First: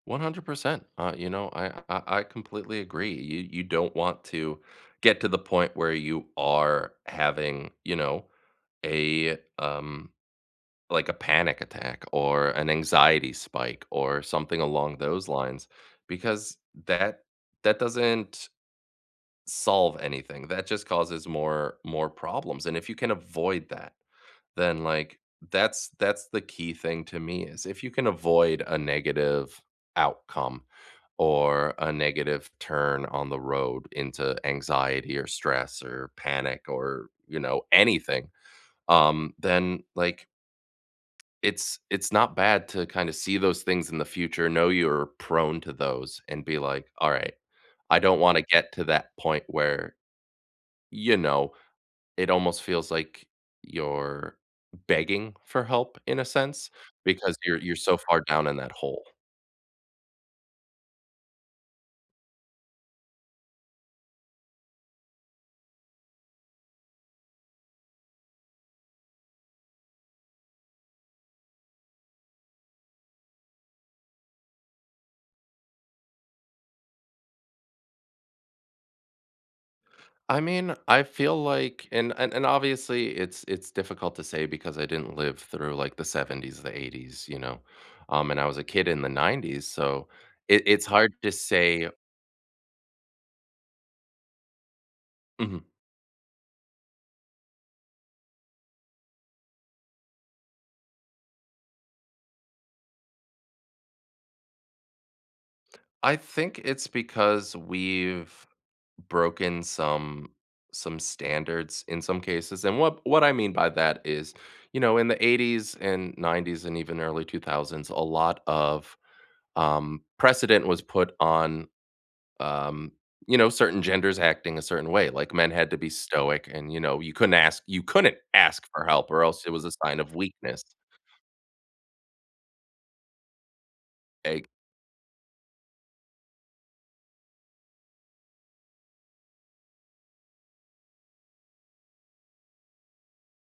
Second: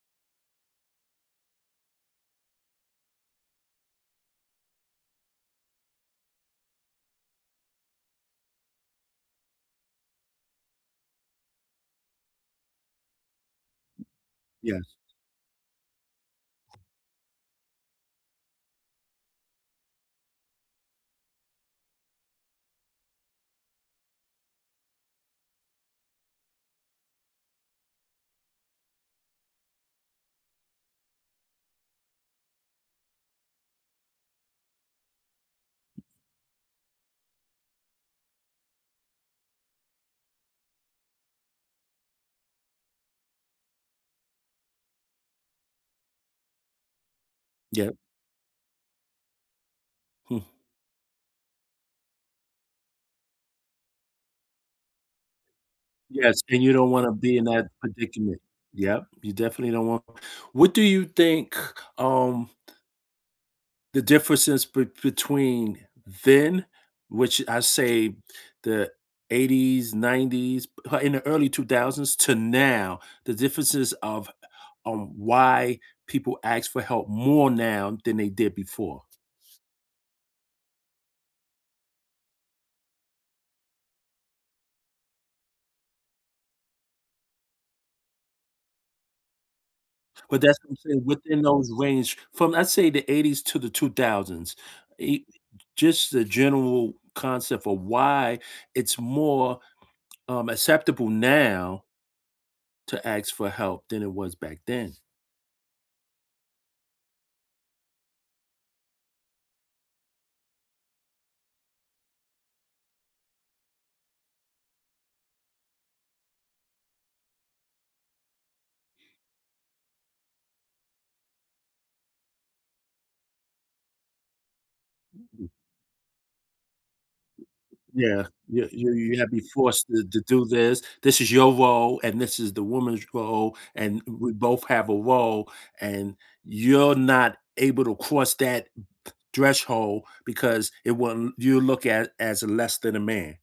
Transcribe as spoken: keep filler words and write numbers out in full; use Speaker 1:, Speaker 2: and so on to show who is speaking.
Speaker 1: one hundred percent. Uh, you know, I I I completely agree. Y you don't want to get to the point where you are having, you know, a, um, like a panic attack or an anxiety spike or something
Speaker 2: Yes.
Speaker 1: along those lines, because that that doesn't solve anything. That just causes more more problems, and if you can avoid that, then, like, that's that's the key thing to me is if you can avoid a negative outcome or a negative turn on the road into anxiety or stress or panic or, you know, anything, um, then, like it's it's not bad to kinda see those things in the future, know you're prone to those and be like, "Alright,
Speaker 2: Yep.
Speaker 1: I don't wanna get to that point where"
Speaker 2: Hmm.
Speaker 1: you know, "it almost feels like you're begging for help, in a
Speaker 2: Yes. And
Speaker 1: sense."
Speaker 2: you don't wanna
Speaker 1: Because
Speaker 2: be in
Speaker 1: you're
Speaker 2: that
Speaker 1: you're so far
Speaker 2: predicament.
Speaker 1: down in that hole.
Speaker 2: Yep. You definitely don't want what do you think, um the differences be between then, which I say the eighties, nineties, p in the early two thousands, to now, the differences of on why people ask for help more now than they did before?
Speaker 1: I mean, I feel like and and, obviously, it's it's difficult to say because I didn't live through, like, the seventies or the eighties, you know? Um, and I was a kid in the nineties, so
Speaker 2: But that's
Speaker 1: it
Speaker 2: what I'm
Speaker 1: it's
Speaker 2: saying,
Speaker 1: hard to
Speaker 2: within those
Speaker 1: say
Speaker 2: range from, let's say the eighties to the two thousands, i
Speaker 1: Mhm.
Speaker 2: just the general concept of why it's more, um, acceptable now to ask for help than it was back then?
Speaker 1: I think it's because we've broken some some standards in some cases. And what what I mean by that is, you know, in the eighties and nineties and even early two thousands, lot of, um, precedent was put on, um, you know, certain genders acting a certain way. Like, men
Speaker 2: Mhm.
Speaker 1: had to be stoic and, you know, you couldn't ask you couldn't
Speaker 2: Yeah.
Speaker 1: ask
Speaker 2: You
Speaker 1: for
Speaker 2: you
Speaker 1: help
Speaker 2: you
Speaker 1: or
Speaker 2: have to be
Speaker 1: else it was a
Speaker 2: forced
Speaker 1: sign
Speaker 2: to
Speaker 1: of
Speaker 2: to do
Speaker 1: weakness.
Speaker 2: this. "This is your role, and this is the woman's role, and w we
Speaker 1: Eg
Speaker 2: both have a role and you're not able to cross that th threshold because it want you look at as less than a man."